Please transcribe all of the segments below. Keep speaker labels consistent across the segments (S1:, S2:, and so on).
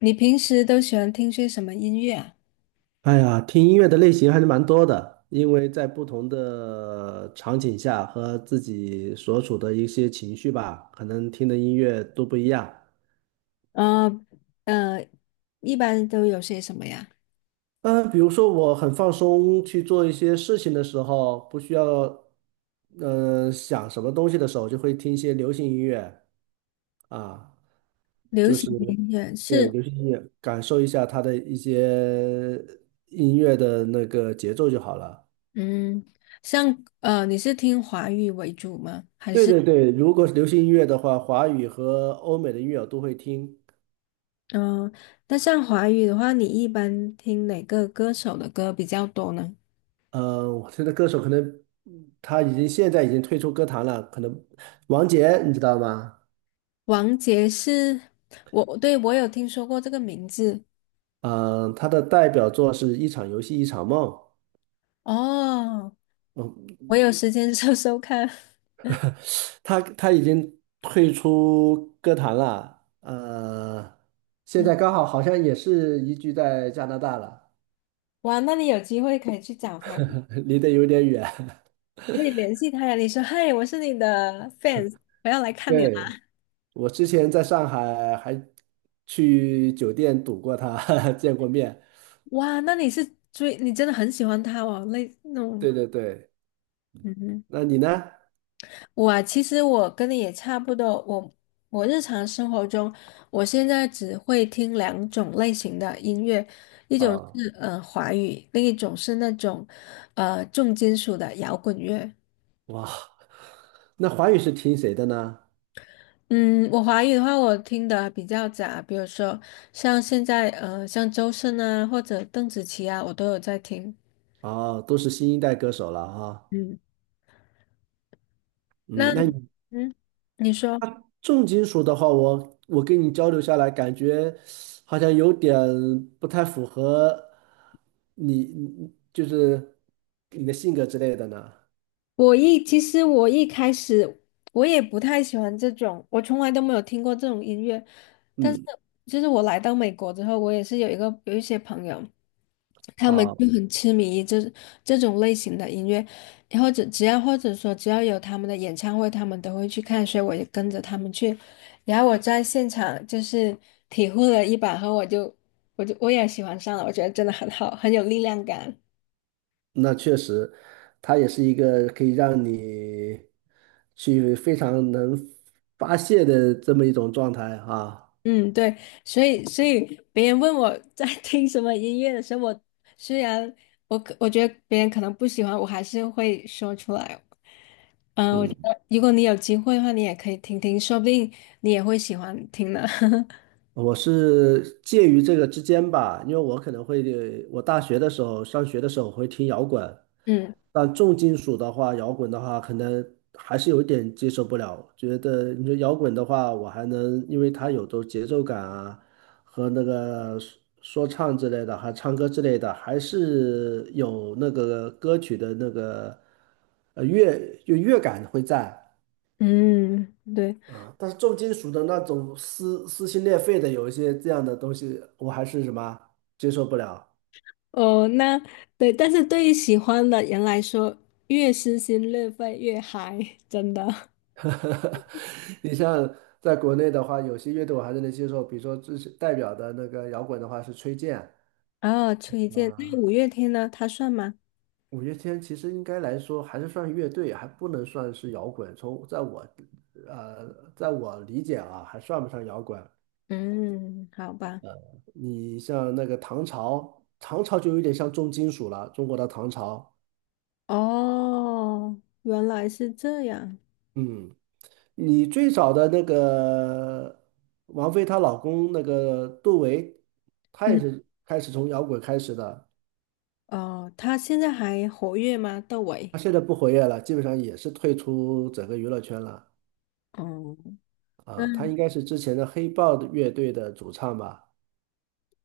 S1: 你平时都喜欢听些什么音乐啊？
S2: 哎呀，听音乐的类型还是蛮多的，因为在不同的场景下和自己所处的一些情绪吧，可能听的音乐都不一样。
S1: 呃呃，一般都有些什么呀？
S2: 嗯、比如说我很放松去做一些事情的时候，不需要想什么东西的时候，就会听一些流行音乐啊，
S1: 流
S2: 就
S1: 行
S2: 是
S1: 音乐
S2: 对
S1: 是？
S2: 流行音乐，感受一下它的一些音乐的那个节奏就好了。
S1: 嗯，像你是听华语为主吗？还
S2: 对
S1: 是？
S2: 对对，如果是流行音乐的话，华语和欧美的音乐我都会听。
S1: 嗯、呃那像华语的话，你一般听哪个歌手的歌比较多呢？
S2: 我现在歌手可能他已经退出歌坛了，可能王杰你知道吗？
S1: 王杰是？我对，我有听说过这个名字。
S2: 嗯、他的代表作是《一场游戏一场梦》。
S1: 哦，
S2: 嗯，
S1: 我有时间 搜搜看。
S2: 他已经退出歌坛了。现
S1: 嗯，
S2: 在刚好好像也是移居在加拿大了，
S1: 哇，那你有机会可以去找他。
S2: 离得有点远。
S1: 可以联系他呀，你说嗨，我是你的 fans，我要来看你了。
S2: 对，我之前在上海还去酒店堵过他，见过面。
S1: 哇，那你是追，你真的很喜欢他哦，那种，
S2: 对对对，
S1: 嗯哼。
S2: 那你呢？
S1: 我啊，其实我跟你也差不多，我日常生活中，我现在只会听两种类型的音乐，一种
S2: 啊，
S1: 是华语，另一种是那种重金属的摇滚乐。
S2: 哇，那华语是听谁的呢？
S1: 嗯，我华语的话，我听的比较杂，比如说像现在像周深啊，或者邓紫棋啊，我都有在听。
S2: 啊，都是新一代歌手了啊。
S1: 嗯，那
S2: 嗯，那你
S1: 嗯，你说，
S2: 他重金属的话，我跟你交流下来，感觉好像有点不太符合你，你就是你的性格之类的呢。
S1: 其实我一开始我也不太喜欢这种，我从来都没有听过这种音乐。但是
S2: 嗯，
S1: 就是我来到美国之后，我也是有一些朋友，他们
S2: 啊。
S1: 就很痴迷于这种类型的音乐，或者说只要有他们的演唱会，他们都会去看，所以我也跟着他们去。然后我在现场就是体会了一把后，我也喜欢上了，我觉得真的很好，很有力量感。
S2: 那确实，它也是一个可以让你去非常能发泄的这么一种状态啊。
S1: 嗯，对，所以别人问我在 听什么音乐的时候，我虽然我觉得别人可能不喜欢，我还是会说出来。嗯，我觉
S2: 嗯，
S1: 得如果你有机会的话，你也可以听听，说不定你也会喜欢听呢。
S2: 我是介于这个之间吧，因为我可能会，我大学的时候上学的时候我会听摇滚，
S1: 嗯
S2: 但重金属的话，摇滚的话，可能还是有一点接受不了。觉得你说摇滚的话，我还能，因为它有都节奏感啊，和那个说唱之类的，还唱歌之类的，还是有那个歌曲的那个乐就乐感会在。
S1: 嗯，对
S2: 啊，但是重金属的那种撕心裂肺的，有一些这样的东西，我还是什么接受不了。
S1: 哦，那对，但是对于喜欢的人来说，越撕心裂肺越嗨，真的。
S2: 你像在国内的话，有些乐队我还是能接受，比如说最代表的那个摇滚的话是崔健，
S1: 哦，崔健，那
S2: 啊、
S1: 五月天呢？他算吗？
S2: 五月天其实应该来说还是算乐队，还不能算是摇滚。从在我呃，在我理解啊，还算不上摇滚。
S1: 嗯，好吧。
S2: 你像那个唐朝，唐朝就有点像重金属了，中国的唐朝。
S1: 哦，原来是这样。
S2: 嗯，你最早的那个王菲她老公那个杜维，他也
S1: 嗯，
S2: 是开始从摇滚开始的。
S1: 哦，他现在还活跃吗？窦唯？
S2: 他现在不活跃了，基本上也是退出整个娱乐圈了
S1: 哦，那
S2: 啊。他应该是之前的黑豹的乐队的主唱吧？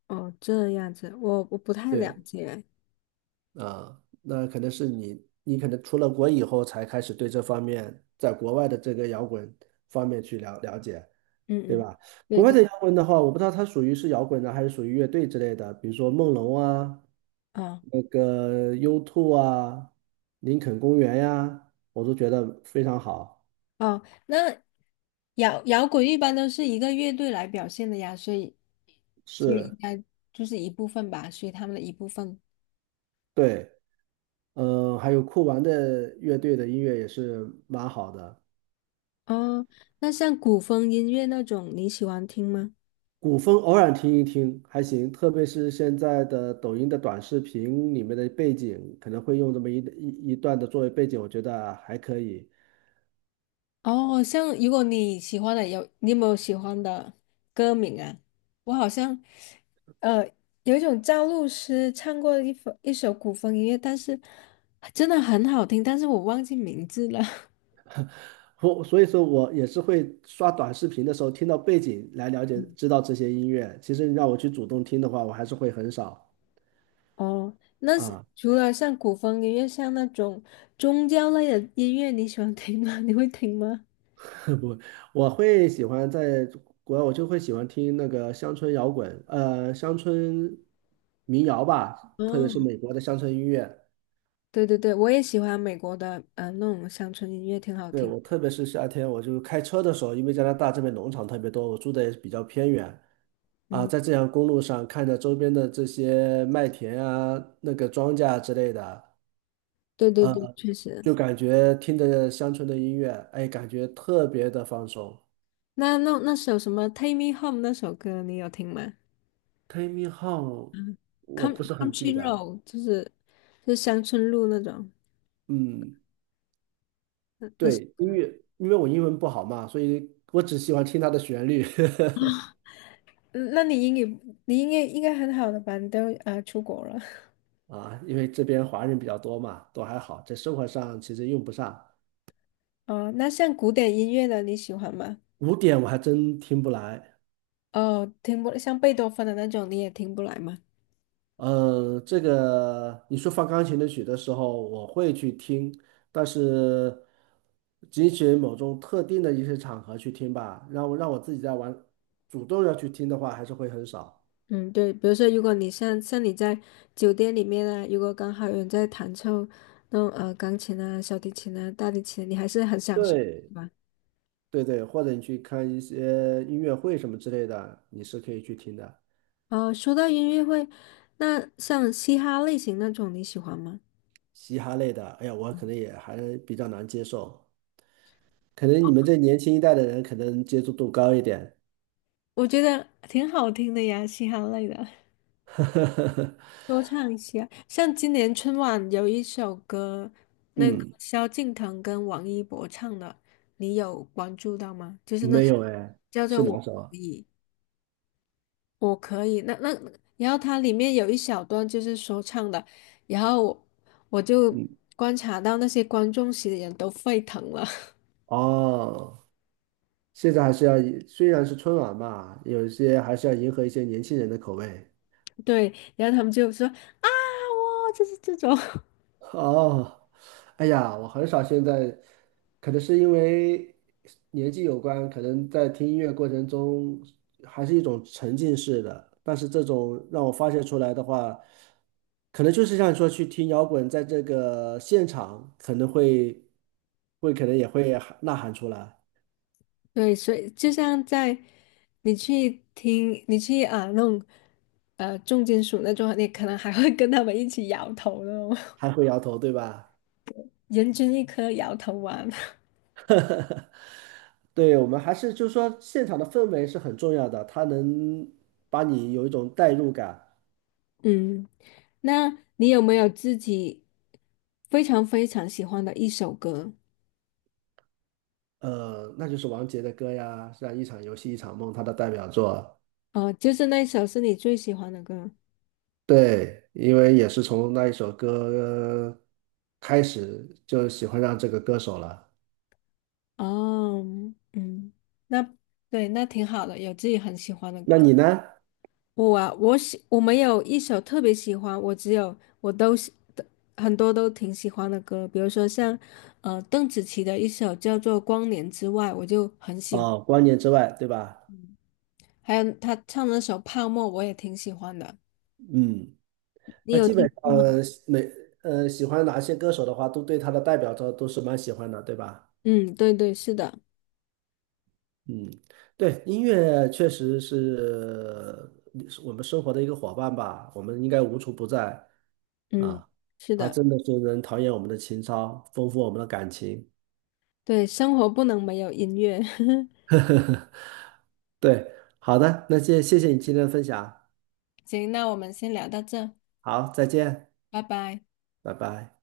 S1: 哦，这样子，我不太了
S2: 对
S1: 解。
S2: 啊，那可能是你，你可能出了国以后才开始对这方面，在国外的这个摇滚方面去了了解，对
S1: 嗯嗯，
S2: 吧？
S1: 对
S2: 国外
S1: 对，
S2: 的摇滚的话，我不知道它属于是摇滚呢，还是属于乐队之类的，比如说梦龙啊，
S1: 哦
S2: 那个 u Two 啊，林肯公园呀、我都觉得非常好。
S1: 哦，那摇滚一般都是一个乐队来表现的呀，所以应
S2: 是，
S1: 该就是一部分吧，属于他们的一部分。
S2: 对。还有酷玩的乐队的音乐也是蛮好的，
S1: 哦，那像古风音乐那种，你喜欢听吗？
S2: 古风偶尔听一听还行，特别是现在的抖音的短视频里面的背景，可能会用这么一段的作为背景，我觉得还可以。
S1: 哦，像如果你喜欢的有，你有没有喜欢的歌名啊？我好像，呃，有一种赵露思唱过的一首古风音乐，但是真的很好听，但是我忘记名字了。
S2: 我所以说我也是会刷短视频的时候听到背景来了解知道这些音乐，其实你让我去主动听的话，我还是会很少
S1: 哦，那是
S2: 啊。
S1: 除了像古风音乐，像那种宗教类的音乐，你喜欢听吗？你会听吗？
S2: 不，我会喜欢在国外，我就会喜欢听那个乡村摇滚，乡村民谣吧，特别是
S1: 哦，
S2: 美国的乡村音乐。
S1: 对对对，我也喜欢美国的，那种乡村音乐挺好
S2: 对，
S1: 听。
S2: 我特别是夏天，我就开车的时候，因为加拿大这边农场特别多，我住的也比较偏远啊，
S1: 嗯，
S2: 在这条公路上看着周边的这些麦田啊、那个庄稼啊之类的，
S1: 对对
S2: 呃，
S1: 对，确实。
S2: 就感觉听着乡村的音乐，哎，感觉特别的放松。
S1: 那那首什么《Take Me Home》那首歌，你有听吗？
S2: Take me home,
S1: 嗯
S2: 我
S1: 《Come
S2: 不是很记
S1: Country
S2: 得，
S1: Road》就是乡村路那种。
S2: 嗯。
S1: 那是
S2: 对，音乐，因为我英文不好嘛，所以我只喜欢听它的旋律
S1: 啊，嗯那你英语你应该很好的吧？你都啊、出国了。
S2: 啊，因为这边华人比较多嘛，都还好，在生活上其实用不上。
S1: 哦。那像古典音乐的你喜欢吗？
S2: 古典我还真听不来，
S1: 哦，听不像贝多芬的那种你也听不来吗？
S2: 这个你说放钢琴的曲的时候，我会去听，但是仅仅某种特定的一些场合去听吧，让我自己在玩，主动要去听的话，还是会很少。
S1: 嗯，对，比如说如果你像你在酒店里面啊，如果刚好有人在弹奏那种钢琴啊、小提琴啊、大提琴，你还是很享受，
S2: 对，
S1: 是吧？
S2: 对对，或者你去看一些音乐会什么之类的，你是可以去听的。
S1: 哦，说到音乐会，那像嘻哈类型那种你喜欢吗？
S2: 嘻哈类的，哎呀，我可能也还比较难接受。可能你们这年轻一代的人可能接触度高一点。
S1: 我觉得挺好听的呀，嘻哈类的。多唱一些。像今年春晚有一首歌，那个
S2: 嗯，
S1: 萧敬腾跟王一博唱的，你有关注到吗？就是那
S2: 没
S1: 首
S2: 有哎，
S1: 叫做
S2: 是
S1: 《我
S2: 哪
S1: 可
S2: 首啊？
S1: 以，我可以》。那，然后它里面有一小段就是说唱的，然后我就
S2: 嗯，
S1: 观察到那些观众席的人都沸腾了。
S2: 哦，现在还是要以，虽然是春晚嘛，有一些还是要迎合一些年轻人的口味。
S1: 对，然后他们就说啊，哇，就是这种，
S2: 哦，哎呀，我很少现在，可能是因为年纪有关，可能在听音乐过程中还是一种沉浸式的，但是这种让我发泄出来的话，可能就是像你说去听摇滚，在这个现场可能也会喊呐喊出来，
S1: 对，所以就像在你去听，你去啊那种重金属那种，你可能还会跟他们一起摇头那种。
S2: 还会摇头，对吧？
S1: 人均一颗摇头丸。
S2: 对，我们还是就是说现场的氛围是很重要的，它能把你有一种代入感。
S1: 嗯，那你有没有自己非常非常喜欢的一首歌？
S2: 那就是王杰的歌呀，像《一场游戏一场梦》，他的代表作。
S1: 哦，就是那首是你最喜欢的歌。
S2: 对，因为也是从那一首歌开始就喜欢上这个歌手了。
S1: 哦，嗯，那对，那挺好的，有自己很喜欢的
S2: 那
S1: 歌。
S2: 你呢？
S1: 我啊，我没有一首特别喜欢，我只有我都喜的很多都挺喜欢的歌，比如说像邓紫棋的一首叫做《光年之外》，我就很喜欢，
S2: 哦，光年之外，对吧？
S1: 还有她唱那首《泡沫》，我也挺喜欢的。
S2: 嗯，
S1: 你
S2: 那
S1: 有
S2: 基本
S1: 听
S2: 上
S1: 过吗？
S2: 呃每呃喜欢哪些歌手的话，都对他的代表作都是蛮喜欢的，对吧？
S1: 嗯，对对，是的，
S2: 嗯，对，音乐确实是我们生活的一个伙伴吧，我们应该无处不在。
S1: 嗯，
S2: 啊，
S1: 是
S2: 他
S1: 的，
S2: 真的是能陶冶我们的情操，丰富我们的感情。
S1: 对，生活不能没有音乐。
S2: 呵呵呵，对，好的，那谢谢你今天的分享，
S1: 行，那我们先聊到这，
S2: 好，再见，
S1: 拜拜。
S2: 拜拜。